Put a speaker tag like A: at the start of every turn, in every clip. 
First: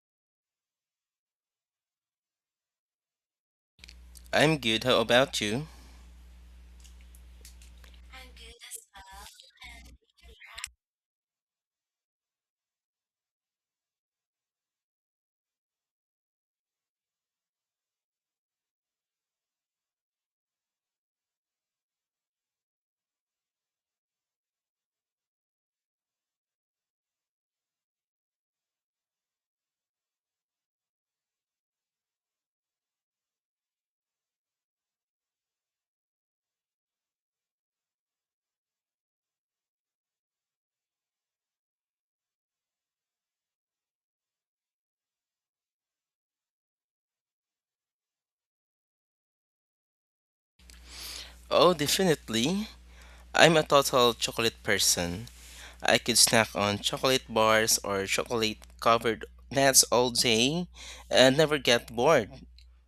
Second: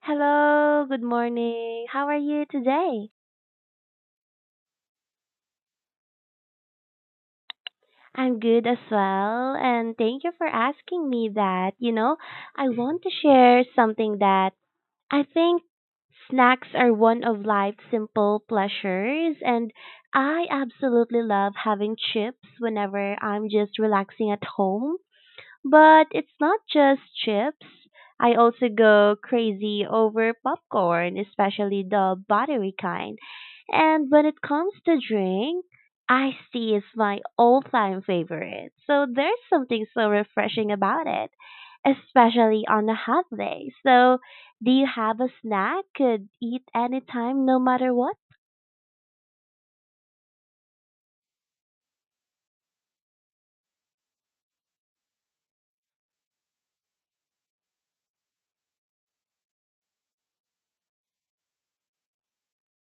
A: Hello, good morning. How are you today?
B: I'm good. How about you?
A: I'm good as well, and thank you for asking me that. You know, I want to share something that I think snacks are one of life's simple pleasures, and I absolutely love having chips whenever I'm just relaxing at home. But it's not just chips. I also go crazy over popcorn, especially the buttery kind. And when it comes to drink, iced tea is my all-time favorite. So there's something so refreshing about it, especially on a hot day. So do you have a snack could eat anytime, no matter what?
B: Oh, definitely. I'm a total chocolate person. I could snack on chocolate bars or chocolate covered nuts all day and never get bored.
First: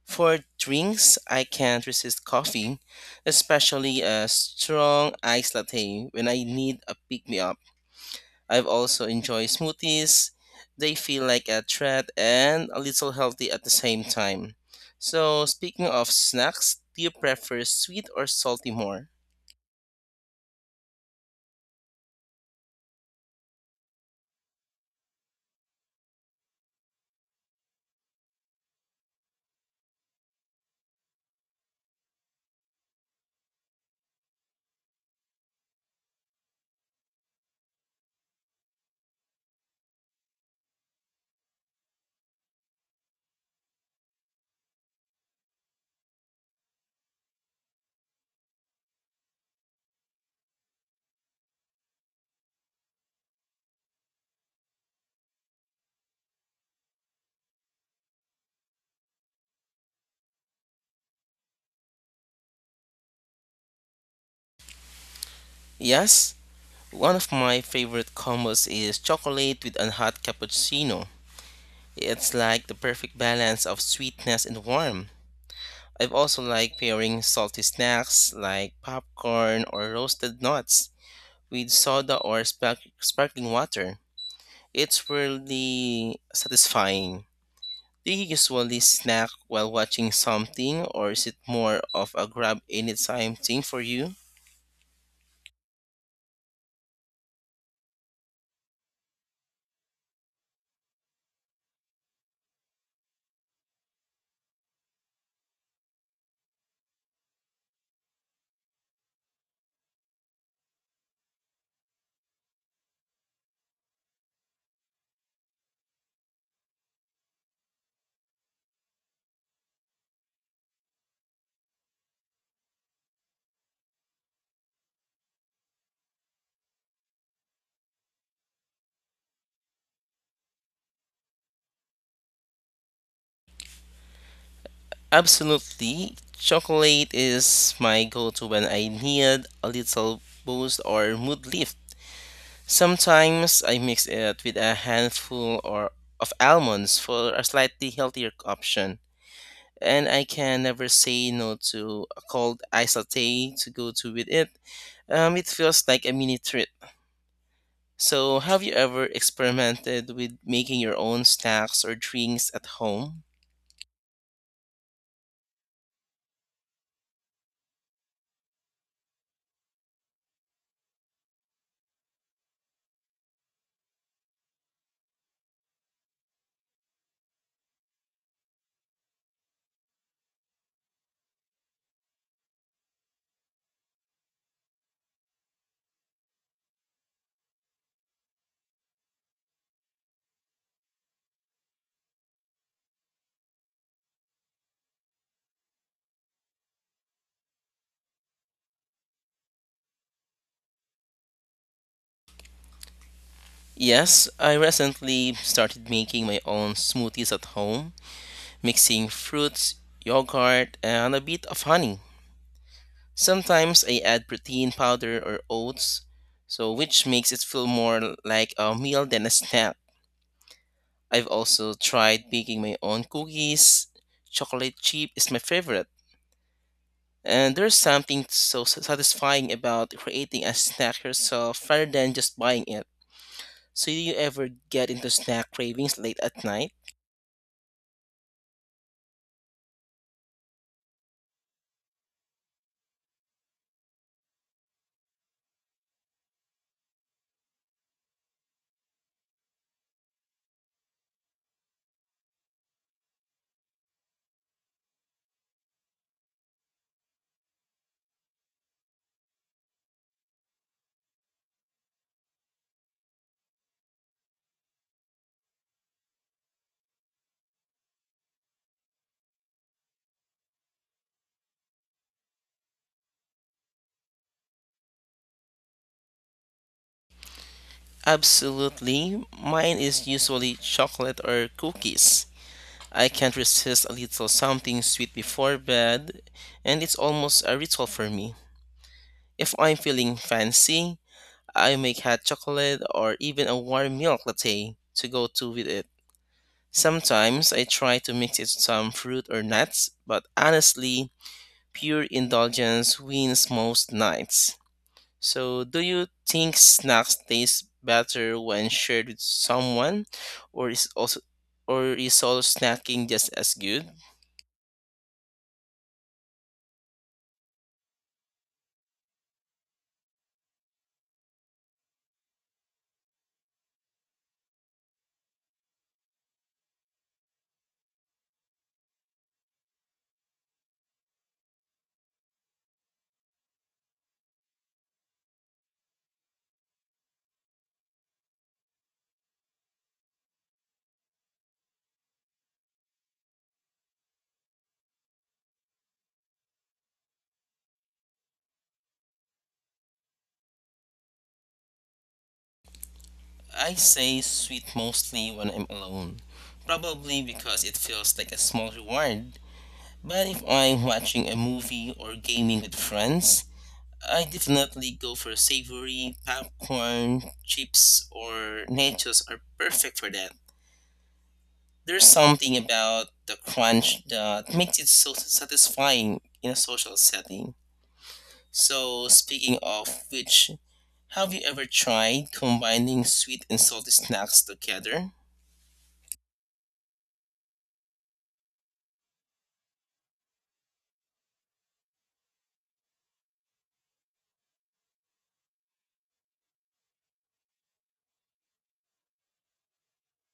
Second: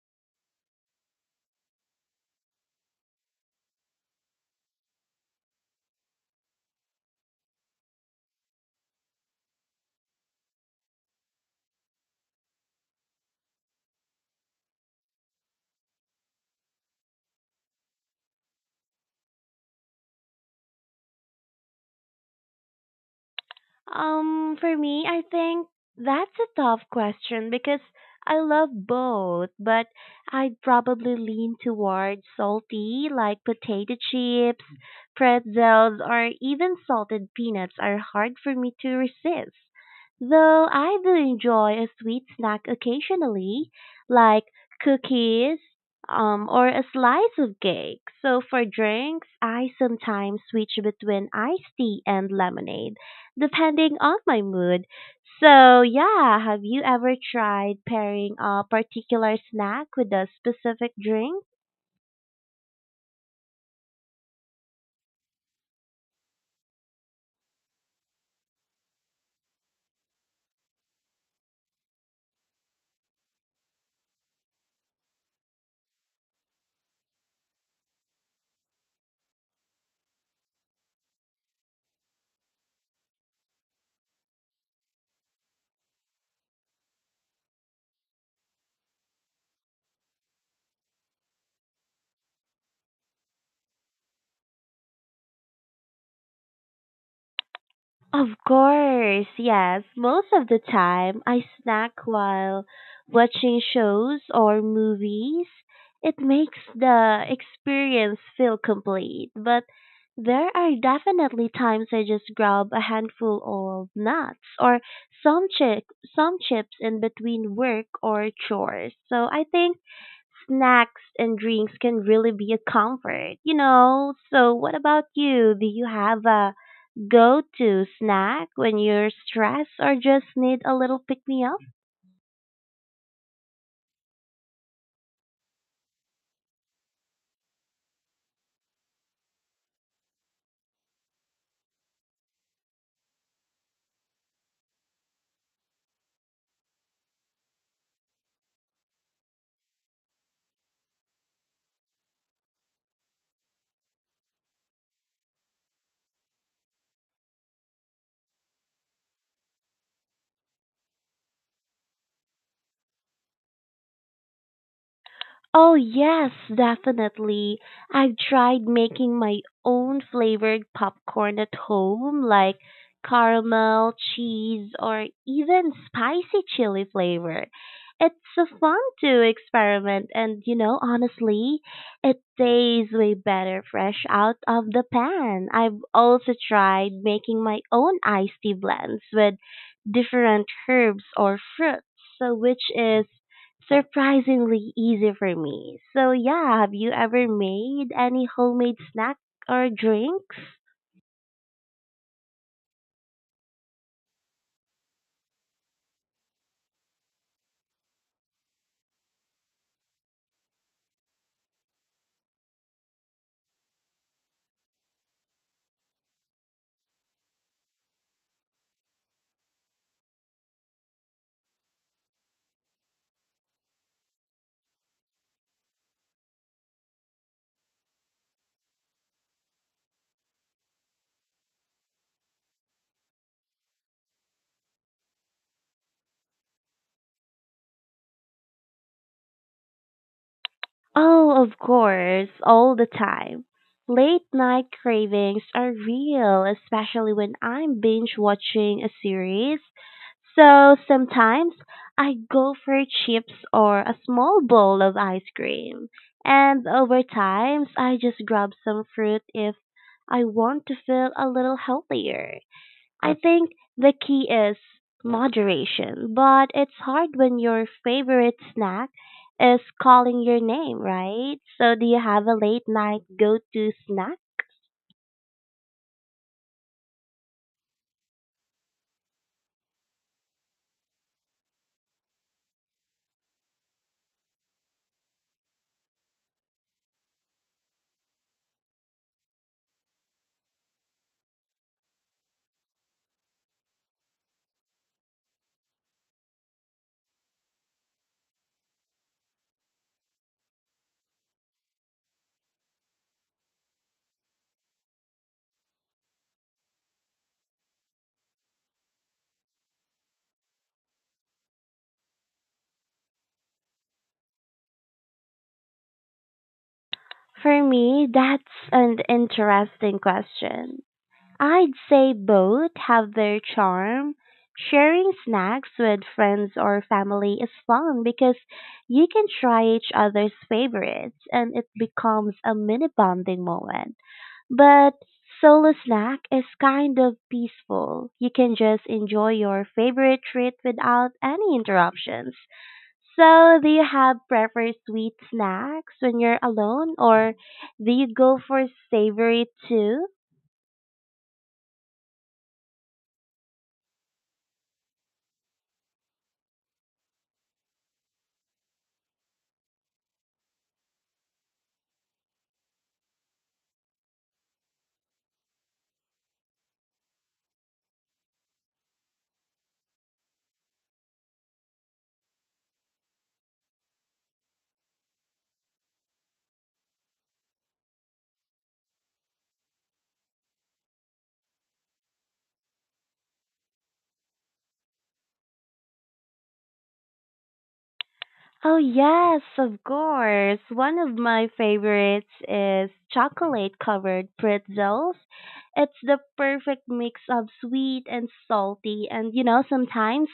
B: For drinks, I can't resist coffee, especially a strong iced latte when I need a pick me up. I've also enjoyed smoothies. They feel like a treat and a little healthy at the same time. So, speaking of snacks, do you prefer sweet or salty more?
A: For me, I think that's a tough question because I love both, but I'd probably lean towards salty, like potato chips, pretzels, or even salted peanuts are hard for me to resist. Though I do enjoy a sweet snack occasionally, like cookies, or a slice of cake. So for drinks, I sometimes switch between iced tea and lemonade depending on my mood. So, yeah, have you ever tried pairing a particular snack with a specific drink?
B: Yes, one of my favorite combos is chocolate with a hot cappuccino. It's like the perfect balance of sweetness and warmth. I've also like pairing salty snacks like popcorn or roasted nuts with soda or sparkling water. It's really satisfying. Do you usually snack while watching something, or is it more of a grab anytime thing for you?
A: Of course, yes. Most of the time, I snack while watching shows or movies. It makes the experience feel complete, but there are definitely times I just grab a handful of nuts or some chip, some chips in between work or chores. So I think snacks and drinks can really be a comfort, So what about you? Do you have a go to snack when you're stressed or just need a little pick me up?
B: Absolutely. Chocolate is my go to when I need a little boost or mood lift. Sometimes I mix it with a handful or of almonds for a slightly healthier option. And I can never say no to a cold ice latte to go to with it. It feels like a mini treat. So, have you ever experimented with making your own snacks or drinks at home?
A: Oh, yes, definitely. I've tried making my own flavored popcorn at home, like caramel, cheese, or even spicy chili flavor. It's so fun to experiment, and you know, honestly, it tastes way better fresh out of the pan. I've also tried making my own iced tea blends with different herbs or fruits, so which is surprisingly easy for me. So yeah, have you ever made any homemade snack or drinks?
B: Yes, I recently started making my own smoothies at home, mixing fruits, yogurt, and a bit of honey. Sometimes I add protein powder or oats, so which makes it feel more like a meal than a snack. I've also tried baking my own cookies. Chocolate chip is my favorite. And there's something so satisfying about creating a snack yourself rather than just buying it. So, do you ever get into snack cravings late at night?
A: Oh, of course, all the time. Late night cravings are real, especially when I'm binge watching a series. So sometimes I go for chips or a small bowl of ice cream. And over times, I just grab some fruit if I want to feel a little healthier. I think the key is moderation, but it's hard when your favorite snack is calling your name, right? So, do you have a late night go to snack?
B: Absolutely. Mine is usually chocolate or cookies. I can't resist a little something sweet before bed, and it's almost a ritual for me. If I'm feeling fancy, I make hot chocolate or even a warm milk latte to go to with it. Sometimes I try to mix it with some fruit or nuts, but honestly, pure indulgence wins most nights. So, do you think snacks taste better when shared with someone, or is also or is solo snacking just as good?
A: For me, that's an interesting question. I'd say both have their charm. Sharing snacks with friends or family is fun because you can try each other's favorites and it becomes a mini bonding moment. But solo snack is kind of peaceful. You can just enjoy your favorite treat without any interruptions. So, do you have preferred sweet snacks when you're alone or do you go for savory too?
B: I say sweet mostly when I'm alone, probably because it feels like a small reward. But if I'm watching a movie or gaming with friends, I definitely go for savory, popcorn, chips, or nachos are perfect for that. There's something about the crunch that makes it so satisfying in a social setting. So, speaking of which, have you ever tried combining sweet and salty snacks together?
A: Oh, yes, of course. One of my favorites is chocolate covered pretzels. It's the perfect mix of sweet and salty, and you know, sometimes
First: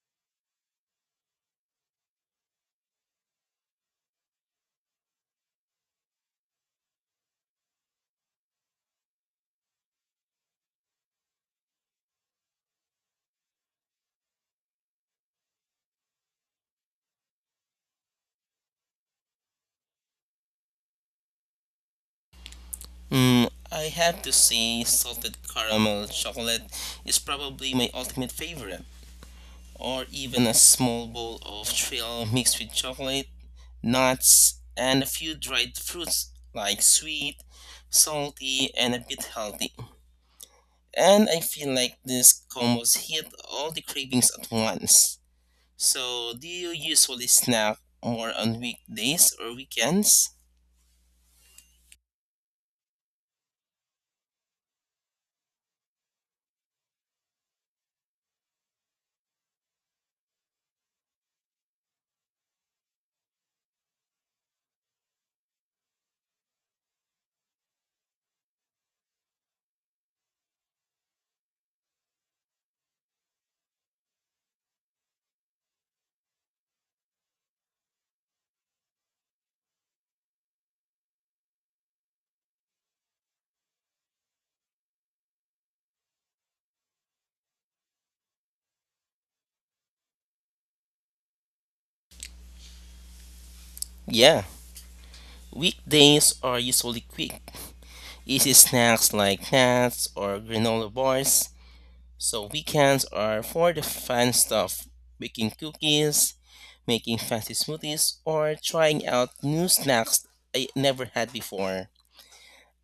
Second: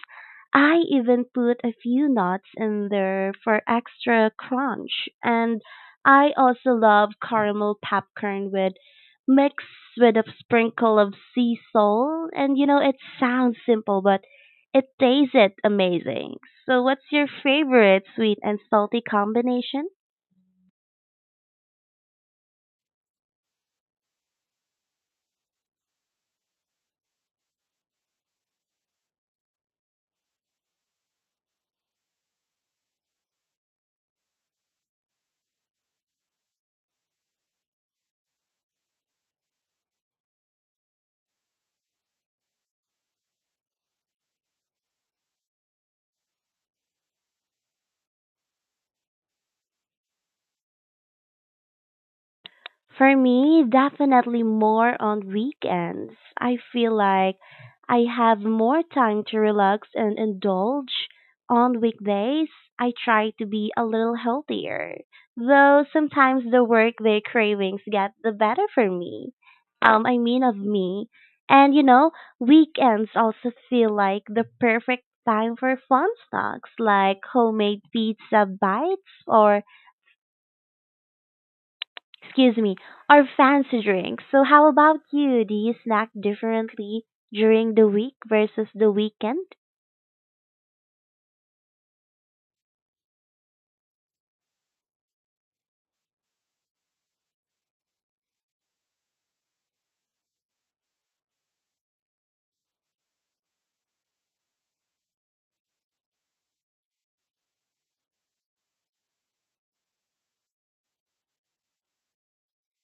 A: I even put a few nuts in there for extra crunch. And I also love caramel popcorn with mixed with a sprinkle of sea salt. And you know, it sounds simple, but it tasted amazing. So, what's your favorite sweet and salty combination?
B: Mm, I have to say, salted caramel chocolate is probably my ultimate favorite, or even a small bowl of trail mixed with chocolate, nuts, and a few dried fruits like sweet, salty, and a bit healthy. And I feel like these combos hit all the cravings at once. So, do you usually snack more on weekdays or weekends?
A: For me, definitely more on weekends. I feel like I have more time to relax and indulge. On weekdays, I try to be a little healthier, though sometimes the workday cravings get the better for me. I mean, of me. And you know, weekends also feel like the perfect time for fun snacks like homemade pizza bites or excuse me, our fancy drinks. So how about you? Do you snack differently during the week versus the weekend?
B: Yeah, weekdays are usually quick, easy snacks like nuts or granola bars. So weekends are for the fun stuff, baking cookies, making fancy smoothies, or trying out new snacks I never had before.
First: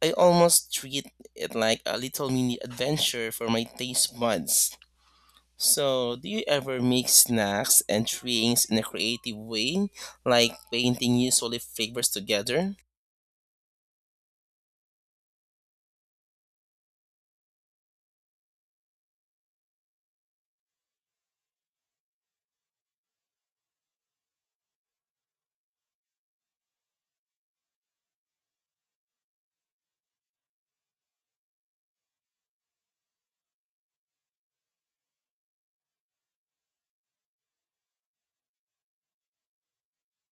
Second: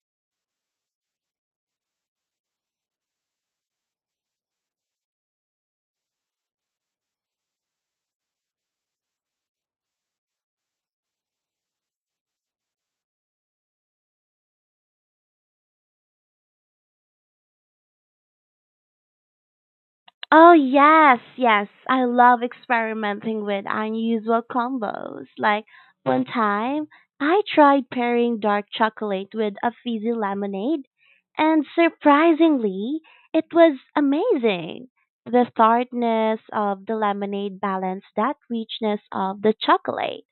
B: I almost treat it like a little mini adventure for my taste buds. So, do you ever make snacks and drinks in a creative way, like painting new solid flavors together?
A: Oh yes. I love experimenting with unusual combos. Like one time, I tried pairing dark chocolate with a fizzy lemonade, and surprisingly, it was amazing. The tartness of the lemonade balanced that richness of the chocolate.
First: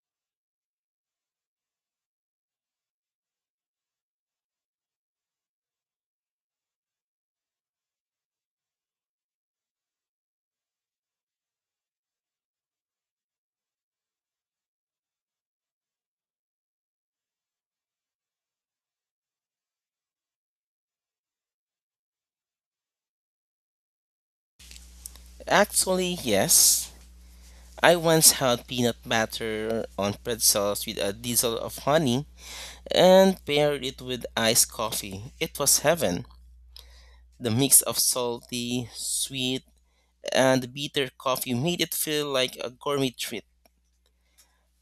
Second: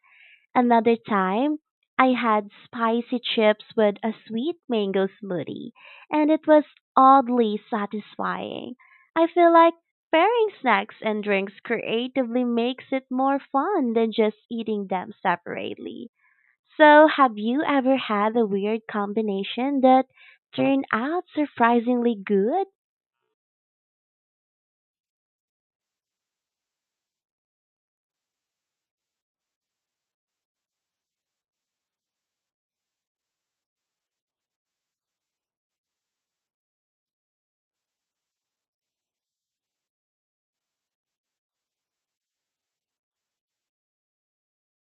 A: Another time, I had spicy chips with a sweet mango smoothie, and it was oddly satisfying. I feel like pairing snacks and drinks creatively makes it more fun than just eating them separately. So, have you ever had a weird combination that turned out surprisingly good?
B: Actually, yes. I once had peanut butter on pretzels with a drizzle of honey and paired it with iced coffee. It was heaven. The mix of salty, sweet, and bitter coffee made it feel like a gourmet treat.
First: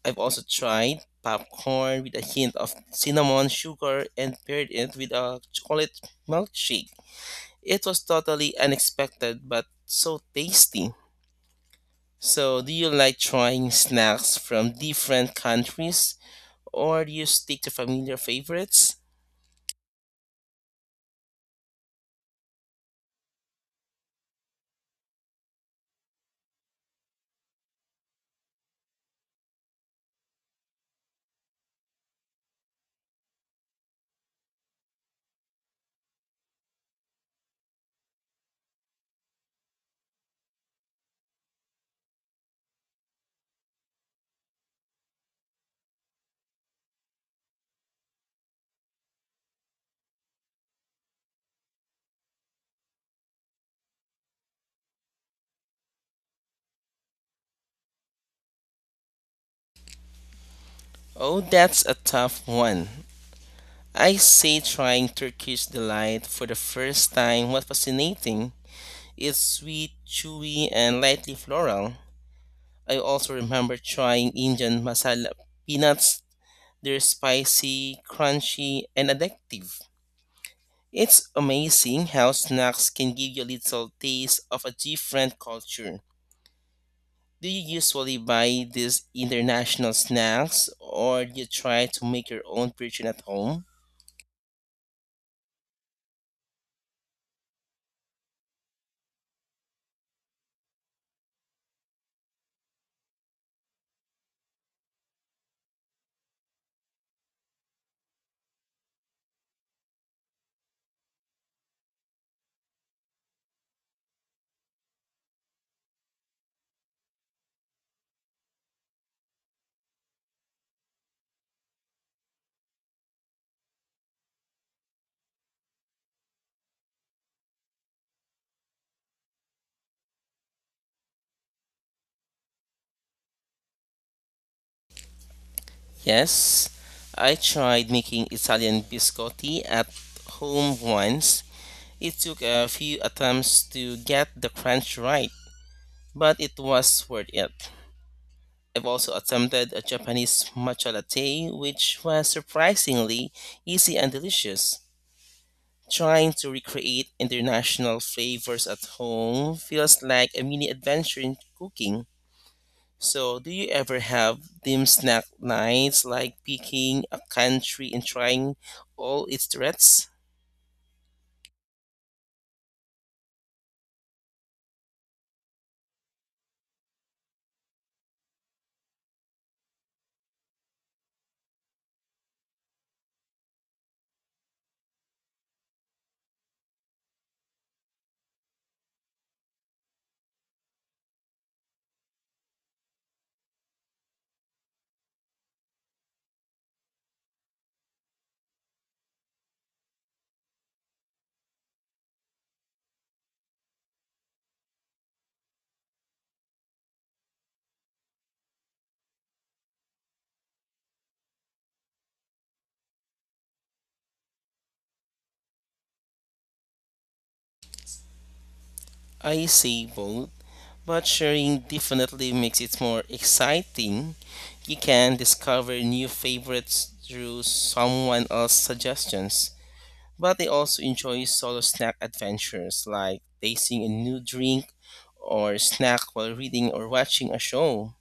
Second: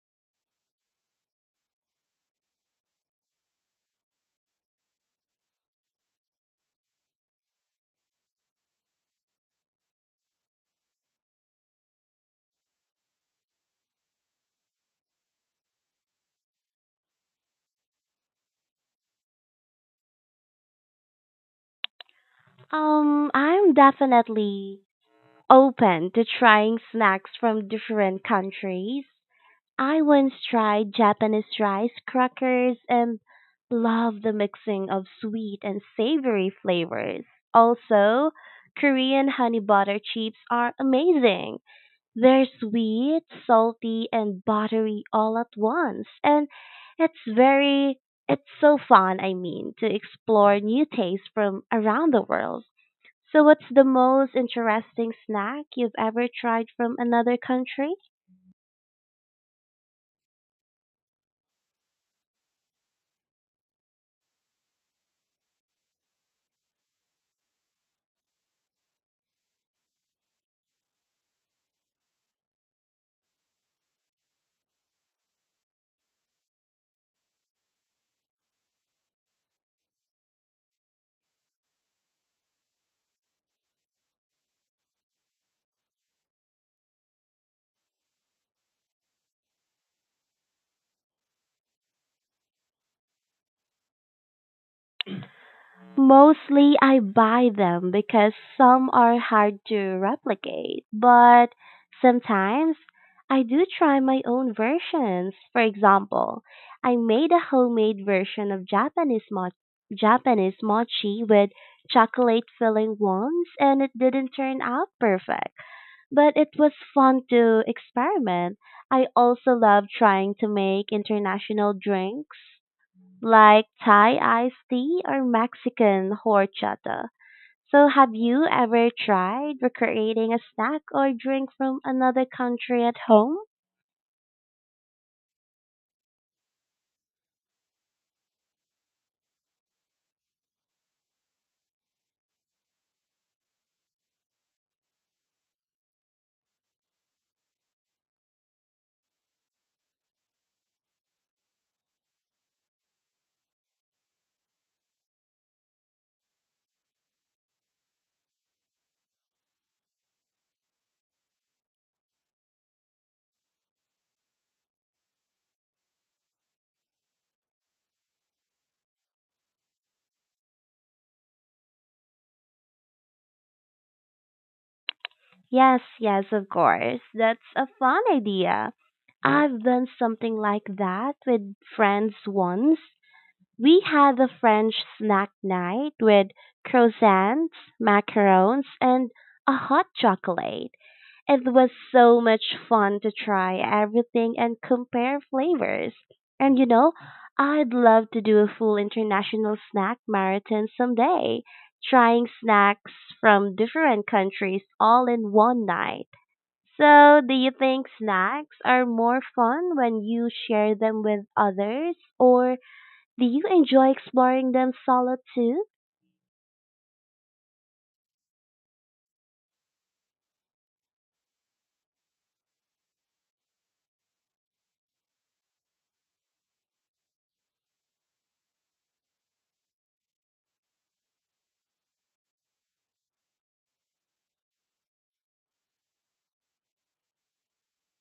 B: I've also tried popcorn with a hint of cinnamon sugar and paired it with a chocolate milkshake. It was totally unexpected but so tasty. So, do you like trying snacks from different countries, or do you stick to familiar favorites?
A: I'm definitely open to trying snacks from different countries. I once tried Japanese rice crackers and loved the mixing of sweet and savory flavors. Also, Korean honey butter chips are amazing. They're sweet, salty, and buttery all at once. And it's very, it's so fun, I mean, to explore new tastes from around the world. So, what's the most interesting snack you've ever tried from another country?
B: Oh, that's a tough one. I say trying Turkish delight for the first time was fascinating. It's sweet, chewy, and lightly floral. I also remember trying Indian masala peanuts. They're spicy, crunchy, and addictive. It's amazing how snacks can give you a little taste of a different culture. Do you usually buy these international snacks or do you try to make your own version at home?
A: Mostly I buy them because some are hard to replicate, but sometimes I do try my own versions. For example, I made a homemade version of Japanese mochi with chocolate filling once and it didn't turn out perfect, but it was fun to experiment. I also love trying to make international drinks like Thai iced tea or Mexican horchata. So, have you ever tried recreating a snack or drink from another country at home?
B: Yes, I tried making Italian biscotti at home once. It took a few attempts to get the crunch right, but it was worth it. I've also attempted a Japanese matcha latte, which was surprisingly easy and delicious. Trying to recreate international flavors at home feels like a mini adventure in cooking. So, do you ever have dim snack nights like picking a country and trying all its threats?
A: Yes, of course. That's a fun idea. I've done something like that with friends once. We had a French snack night with croissants, macarons, and a hot chocolate. It was so much fun to try everything and compare flavors. And you know, I'd love to do a full international snack marathon someday, trying snacks from different countries all in one night. So, do you think snacks are more fun when you share them with others, or do you enjoy exploring them solo too?
B: I say both, but sharing definitely makes it more exciting. You can discover new favorites through someone else's suggestions. But I also enjoy solo snack adventures like tasting a new drink or snack while reading or watching a show.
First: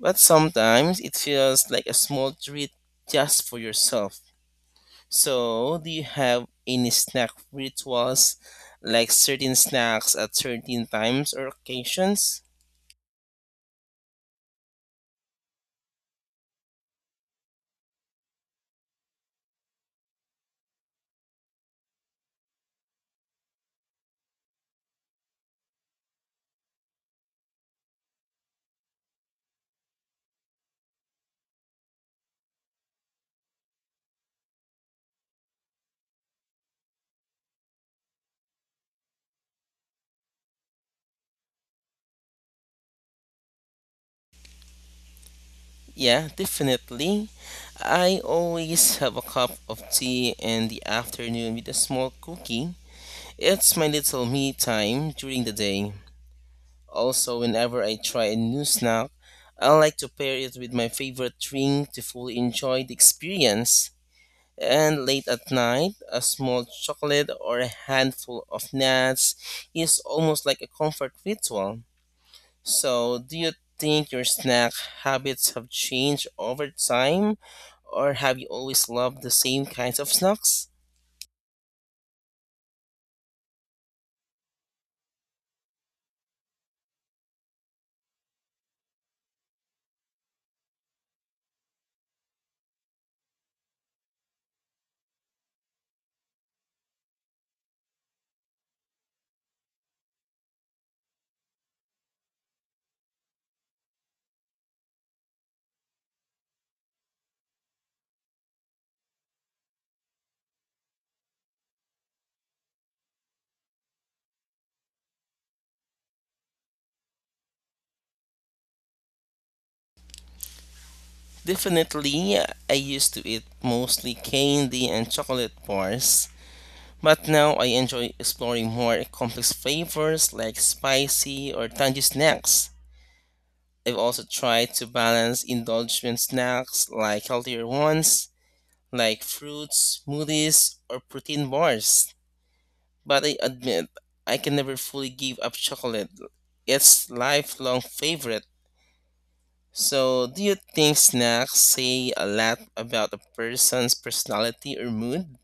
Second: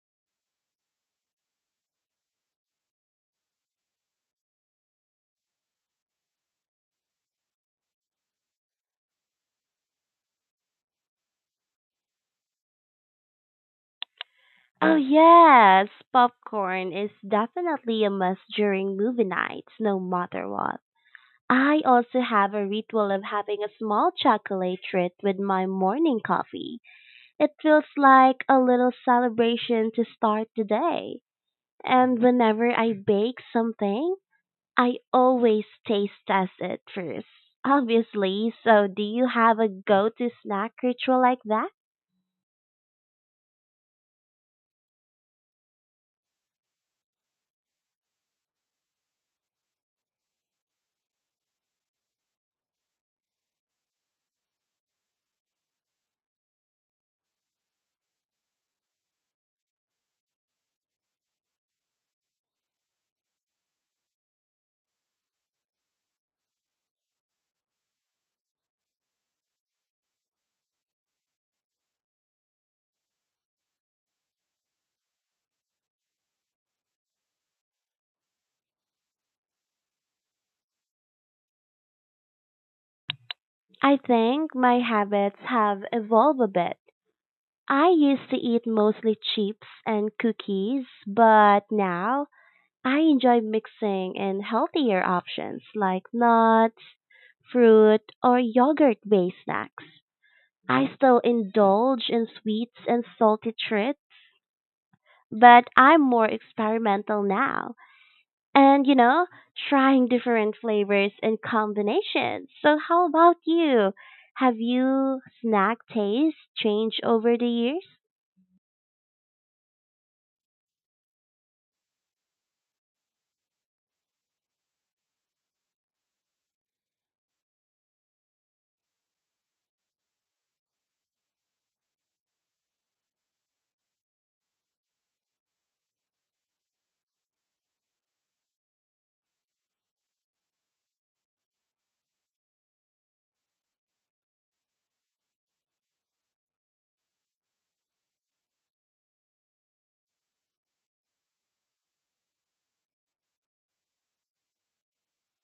B: But sometimes it feels like a small treat just for yourself. So, do you have any snack rituals, like certain snacks at certain times or occasions?
A: Oh yes, popcorn is definitely a must during movie nights, no matter what. I also have a ritual of having a small chocolate treat with my morning coffee. It feels like a little celebration to start the day. And whenever I bake something, I always taste test it first. Obviously, so do you have a go-to snack ritual like that?
B: Yeah, definitely. I always have a cup of tea in the afternoon with a small cookie. It's my little me time during the day. Also, whenever I try a new snack, I like to pair it with my favorite drink to fully enjoy the experience. And late at night, a small chocolate or a handful of nuts is almost like a comfort ritual. So, do you think your snack habits have changed over time, or have you always loved the same kinds of snacks?
A: I think my habits have evolved a bit. I used to eat mostly chips and cookies, but now I enjoy mixing in healthier options like nuts, fruit, or yogurt-based snacks. I still indulge in sweets and salty treats, but I'm more experimental now and, you know, trying different flavors and combinations. So how about you? Have you snack taste changed over the years?
B: Definitely, I used to eat mostly candy and chocolate bars, but now I enjoy exploring more complex flavors like spicy or tangy snacks. I've also tried to balance indulgent snacks like healthier ones, like fruits, smoothies, or protein bars. But I admit, I can never fully give up chocolate. It's lifelong favorite. So, do you think snacks say a lot about a person's personality or mood?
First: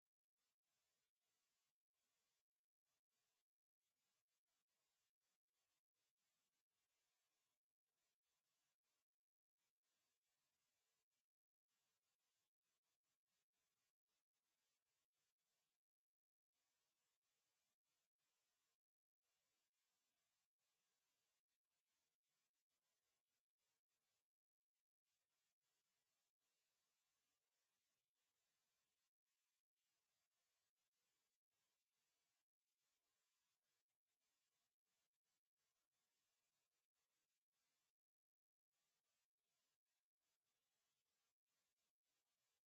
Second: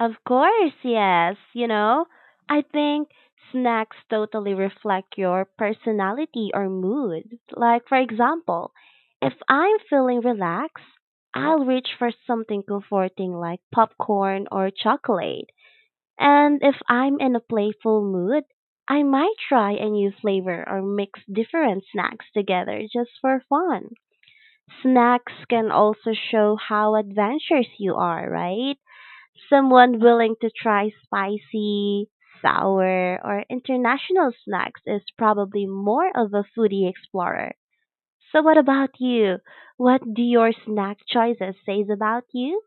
A: Of course, yes. You know, I think snacks totally reflect your personality or mood. Like, for example, if I'm feeling relaxed, I'll reach for something comforting like popcorn or chocolate. And if I'm in a playful mood, I might try a new flavor or mix different snacks together just for fun. Snacks can also show how adventurous you are, right? Someone willing to try spicy, sour, or international snacks is probably more of a foodie explorer. So what about you? What do your snack choices says about you?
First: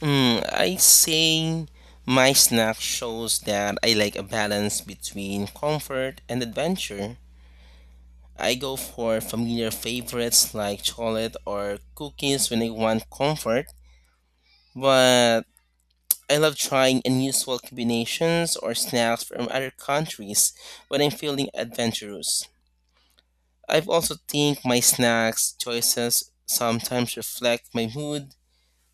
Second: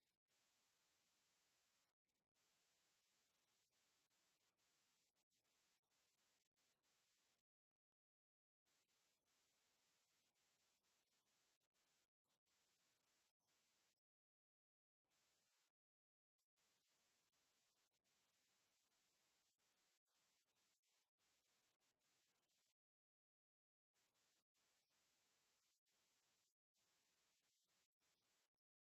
B: Hmm, I say my snack shows that I like a balance between comfort and adventure. I go for familiar favorites like chocolate or cookies when I want comfort, but I love trying unusual combinations or snacks from other countries when I'm feeling adventurous. I have also think my snacks choices sometimes reflect my mood,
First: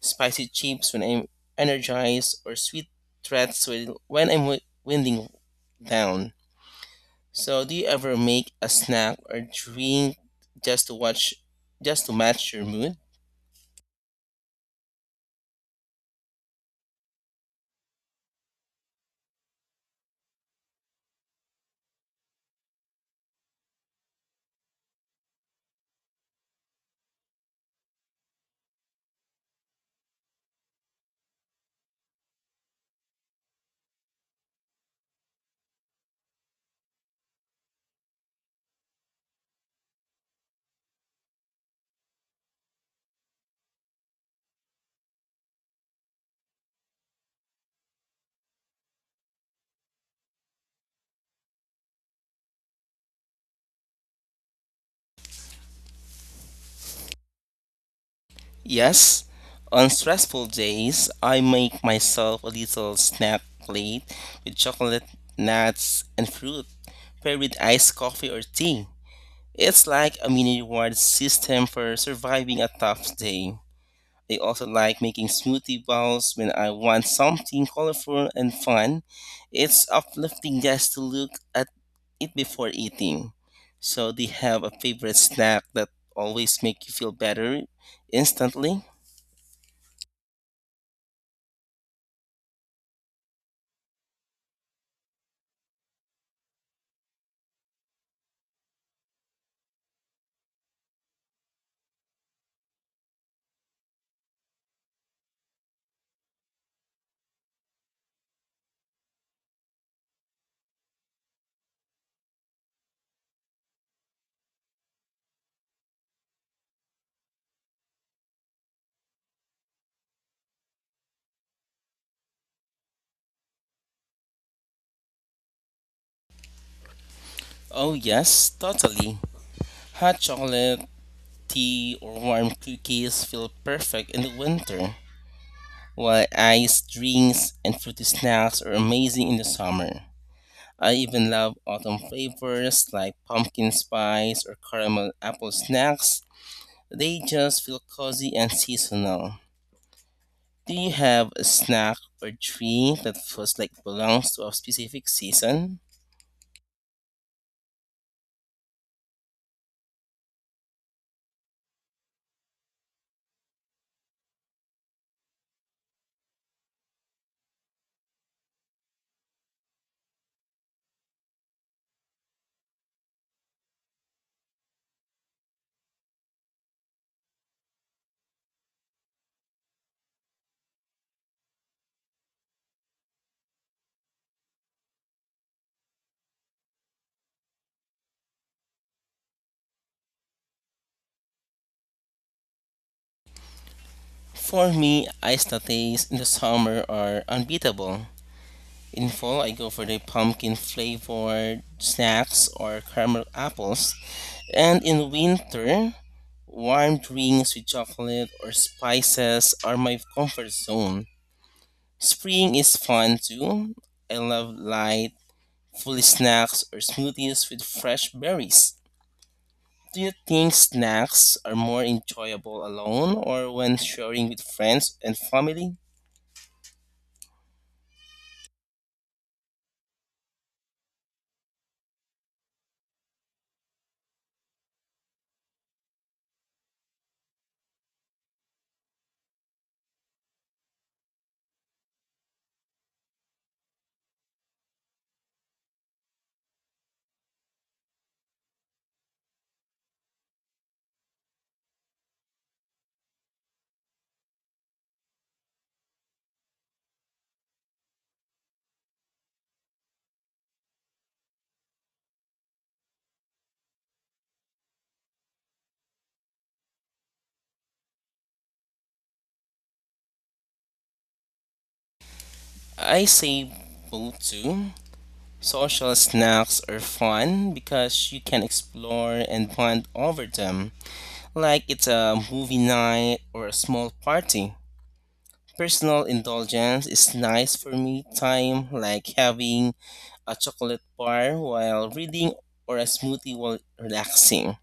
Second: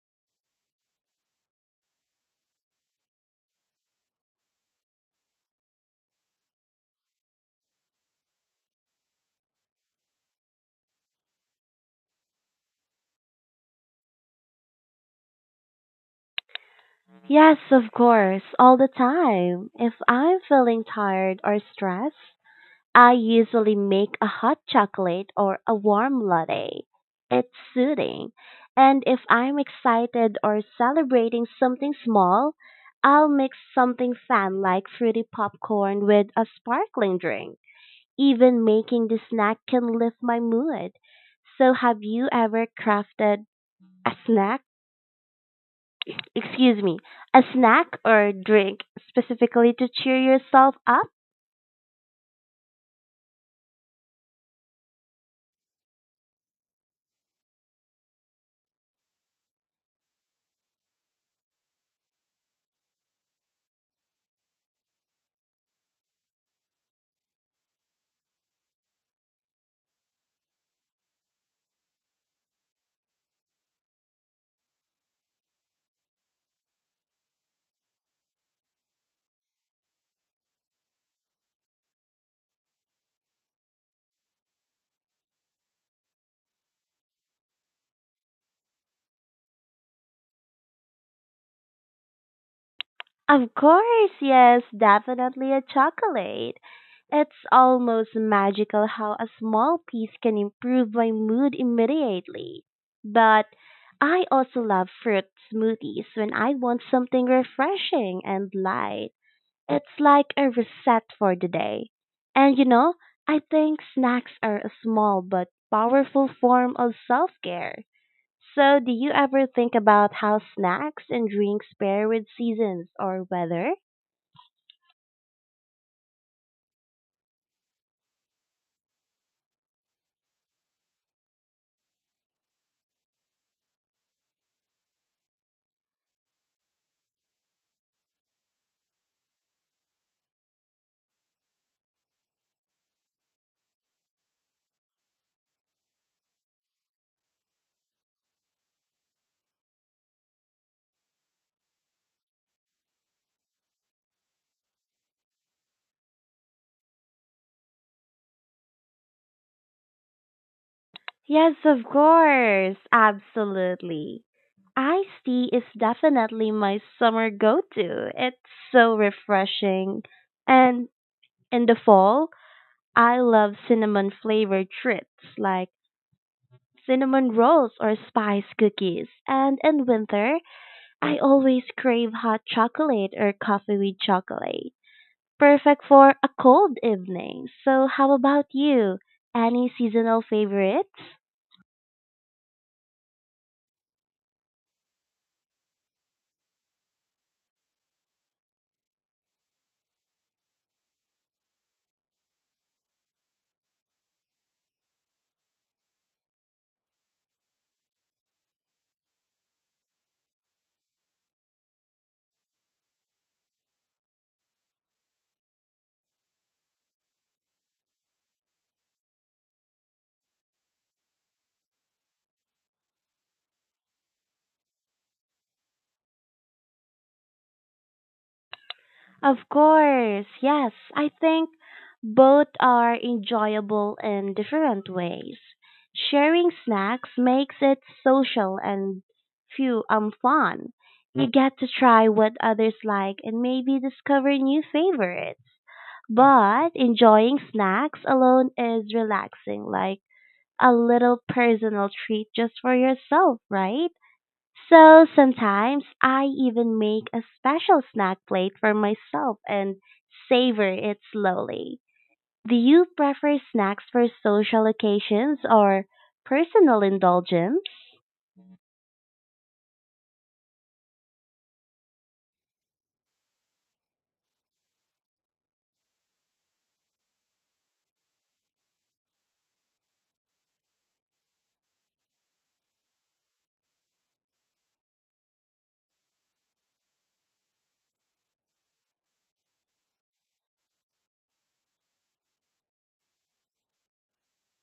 B: spicy chips when I'm energized or sweet treats when I'm winding down. So, do you ever make a snack or drink just to watch just to match your mood?
A: Yes, of course, all the time. If I'm feeling tired or stressed, I usually make a hot chocolate or a warm latte. It's soothing, and if I'm excited or celebrating something small, I'll mix something fun like fruity popcorn with a sparkling drink. Even making the snack can lift my mood. So, have you ever crafted a snack? Excuse me, a snack or drink specifically to cheer yourself up?
B: Yes. On stressful days, I make myself a little snack plate with chocolate, nuts, and fruit, paired with iced coffee or tea. It's like a mini reward system for surviving a tough day. They also like making smoothie bowls when I want something colorful and fun. It's uplifting just to look at it before eating. So do you have a favorite snack that always make you feel better instantly?
A: Of course, yes, definitely a chocolate. It's almost magical how a small piece can improve my mood immediately. But I also love fruit smoothies when I want something refreshing and light. It's like a reset for the day. And you know, I think snacks are a small but powerful form of self care. So, do you ever think about how snacks and drinks pair with seasons or weather?
B: Oh yes, totally. Hot chocolate, tea, or warm cookies feel perfect in the winter, while iced drinks and fruity snacks are amazing in the summer. I even love autumn flavors like pumpkin spice or caramel apple snacks. They just feel cozy and seasonal. Do you have a snack or treat that feels like belongs to a specific season?
A: Yes, of course. Absolutely. Iced tea is definitely my summer go to. It's so refreshing. And in the fall, I love cinnamon flavored treats like cinnamon rolls or spice cookies. And in winter, I always crave hot chocolate or coffee with chocolate. Perfect for a cold evening. So, how about you? Any seasonal favorites?
B: For me, iced lattes in the summer are unbeatable. In fall, I go for the pumpkin flavored snacks or caramel apples. And in winter, warm drinks with chocolate or spices are my comfort zone. Spring is fun too. I love light, fully snacks or smoothies with fresh berries. Do you think snacks are more enjoyable alone or when sharing with friends and family?
A: Of course, yes. I think both are enjoyable in different ways. Sharing snacks makes it social and few fun. You get to try what others like and maybe discover new favorites. But enjoying snacks alone is relaxing, like a little personal treat just for yourself, right? So sometimes I even make a special snack plate for myself and savor it slowly. Do you prefer snacks for social occasions or personal indulgence?
B: I say both too. Social snacks are fun because you can explore and bond over them, like it's a movie night or a small party. Personal indulgence is nice for me time, like having a chocolate bar while reading or a smoothie while relaxing.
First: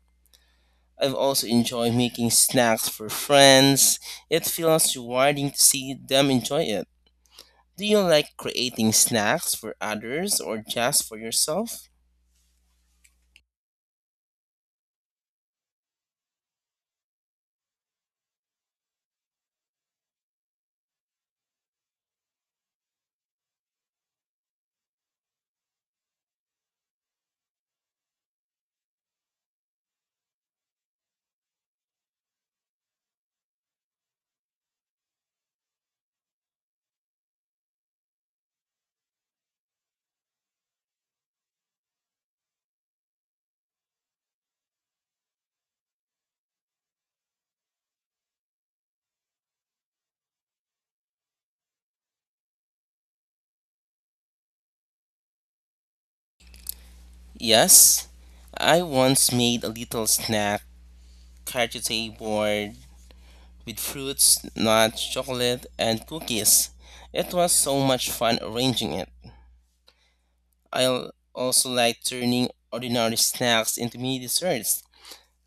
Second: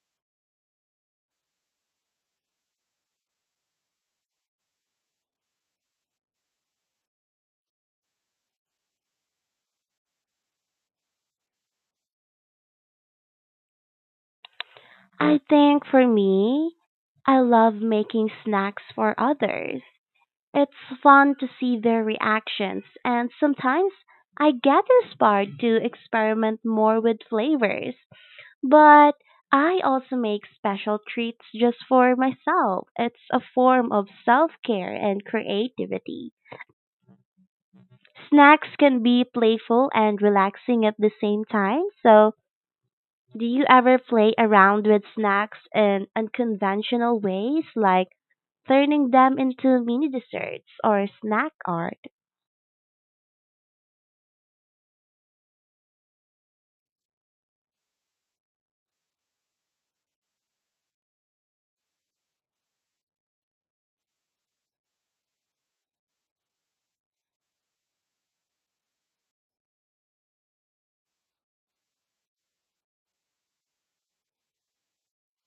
B: I've also enjoyed making snacks for friends. It feels rewarding to see them enjoy it. Do you like creating snacks for others or just for yourself?
A: I think for me, I love making snacks for others. It's fun to see their reactions, and sometimes I get inspired to experiment more with flavors. But I also make special treats just for myself. It's a form of self care and creativity. Snacks can be playful and relaxing at the same time. So, do you ever play around with snacks in unconventional ways, like turning them into mini desserts or snack art?
B: Yes, I once made a little snack charcuterie board with fruits, nuts, chocolate, and cookies. It was so much fun arranging it. I also like turning ordinary snacks into mini desserts,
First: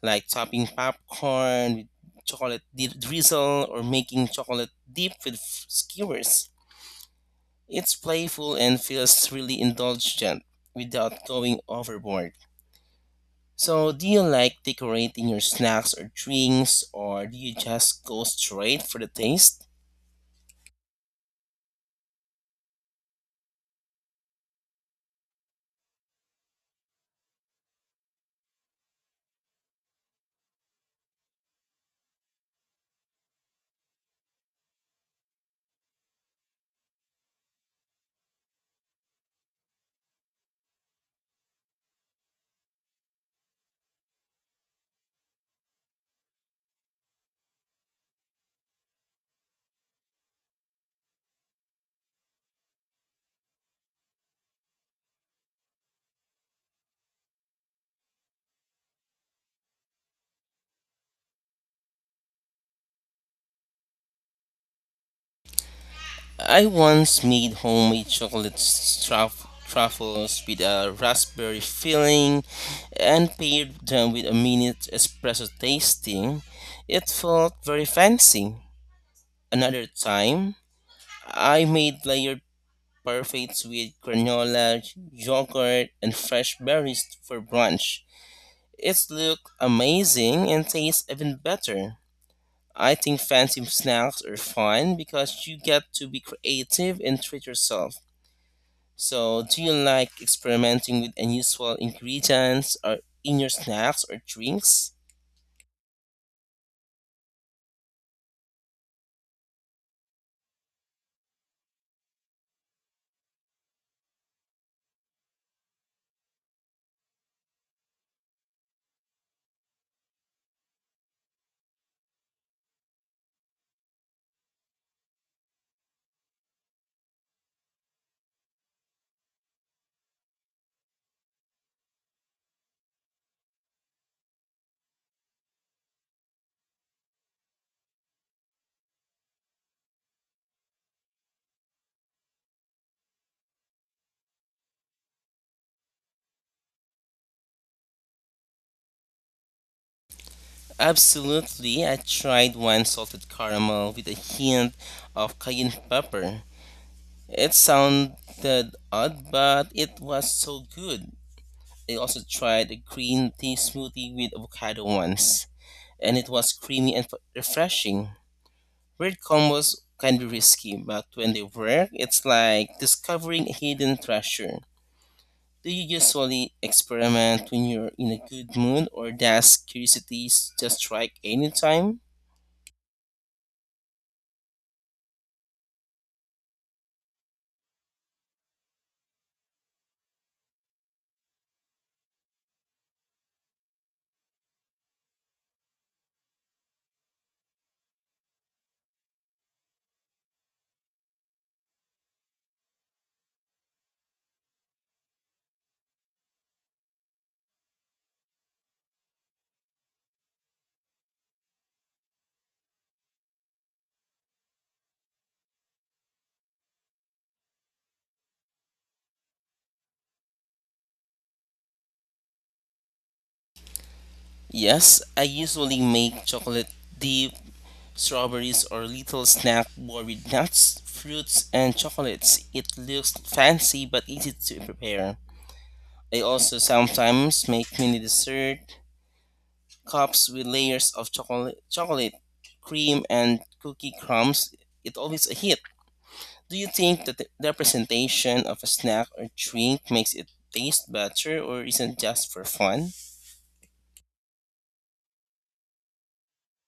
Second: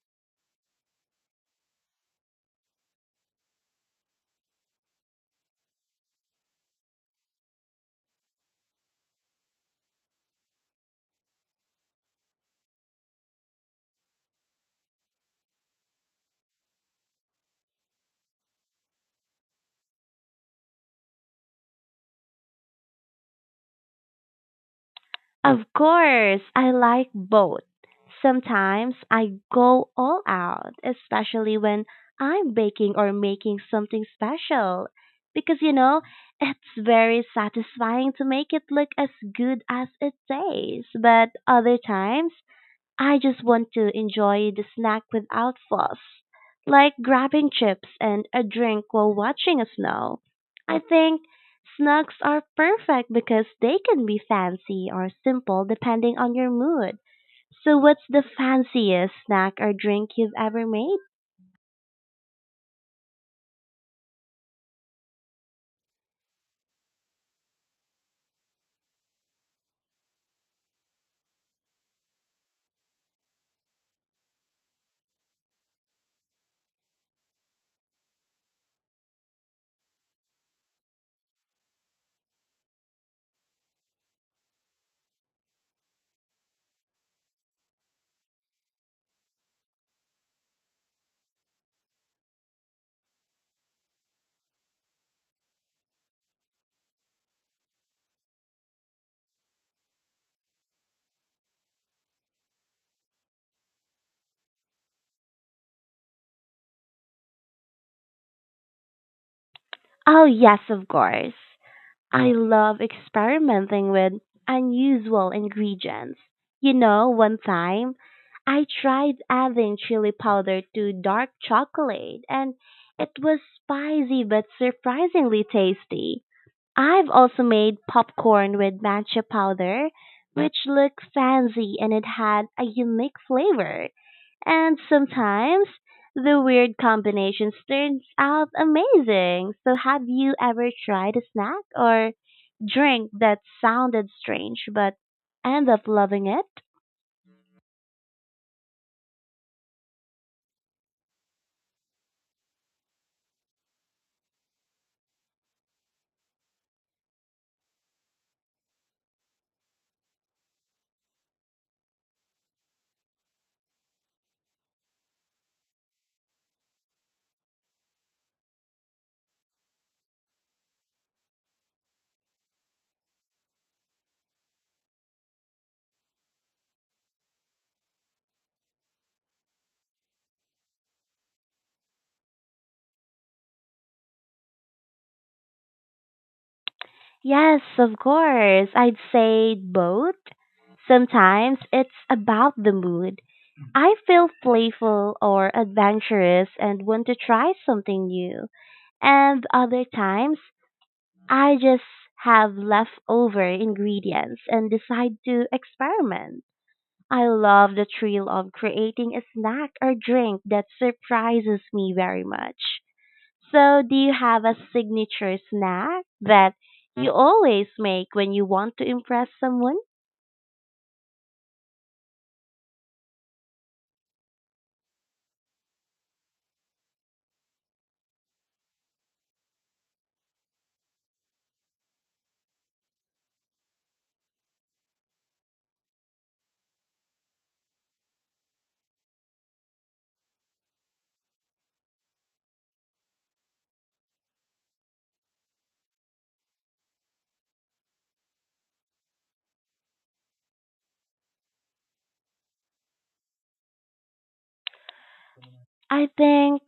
B: like topping popcorn with chocolate drizzle or making chocolate dip with skewers. It's playful and feels really indulgent without going overboard. So, do you like decorating your snacks or drinks, or do you just go straight for the taste?
A: Of course, I like both. Sometimes I go all out, especially when I'm baking or making something special. Because, you know, it's very satisfying to make it look as good as it tastes. But other times, I just want to enjoy the snack without fuss, like grabbing chips and a drink while watching a snow. I think snacks are perfect because they can be fancy or simple depending on your mood. So, what's the fanciest snack or drink you've ever made?
B: I once made homemade chocolate truffles with a raspberry filling and paired them with a minute espresso tasting. It felt very fancy. Another time, I made layered parfaits with granola, yogurt, and fresh berries for brunch. It looked amazing and tastes even better. I think fancy snacks are fun because you get to be creative and treat yourself. So, do you like experimenting with unusual ingredients or in your snacks or drinks?
A: Oh, yes, of course. I love experimenting with unusual ingredients. You know, one time I tried adding chili powder to dark chocolate and it was spicy but surprisingly tasty. I've also made popcorn with matcha powder, which looked fancy and it had a unique flavor. And sometimes the weird combinations turns out amazing. So have you ever tried a snack or drink that sounded strange but end up loving it?
B: Absolutely. I tried one salted caramel with a hint of cayenne pepper. It sounded odd, but it was so good. I also tried a green tea smoothie with avocado once and it was creamy and refreshing. Weird combos can be risky, but when they work, it's like discovering a hidden treasure. Do you usually experiment when you're in a good mood, or does curiosity just strike anytime?
A: Yes, of course. I'd say both. Sometimes it's about the mood. I feel playful or adventurous and want to try something new. And other times, I just have leftover ingredients and decide to experiment. I love the thrill of creating a snack or drink that surprises me very much. So, do you have a signature snack that you always make when you want to impress someone?
B: Yes, I usually make chocolate dip, strawberries, or little snack bar with nuts, fruits, and chocolates. It looks fancy but easy to prepare. I also sometimes make mini dessert cups with layers of chocolate, chocolate cream, and cookie crumbs. It's always a hit. Do you think that the representation of a snack or drink makes it taste better or isn't just for fun?
A: I think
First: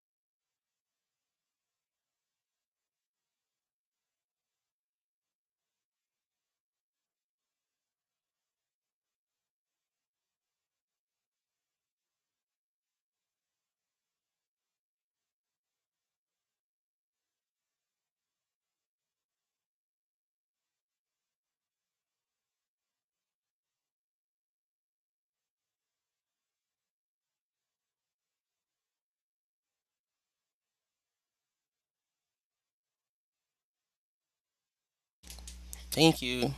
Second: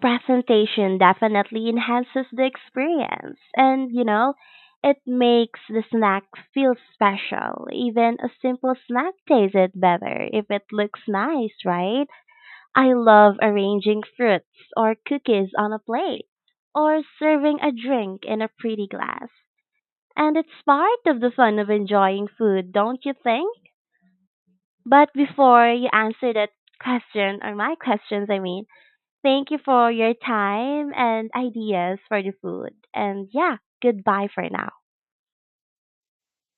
A: presentation definitely enhances the experience, and you know, it makes the snack feel special. Even a simple snack tastes better if it looks nice, right? I love arranging fruits or cookies on a plate or serving a drink in a pretty glass, and it's part of the fun of enjoying food, don't you think? But before you answer that question or my questions, I mean, thank you for your time and ideas for the food. And yeah, goodbye for now.
B: Thank you.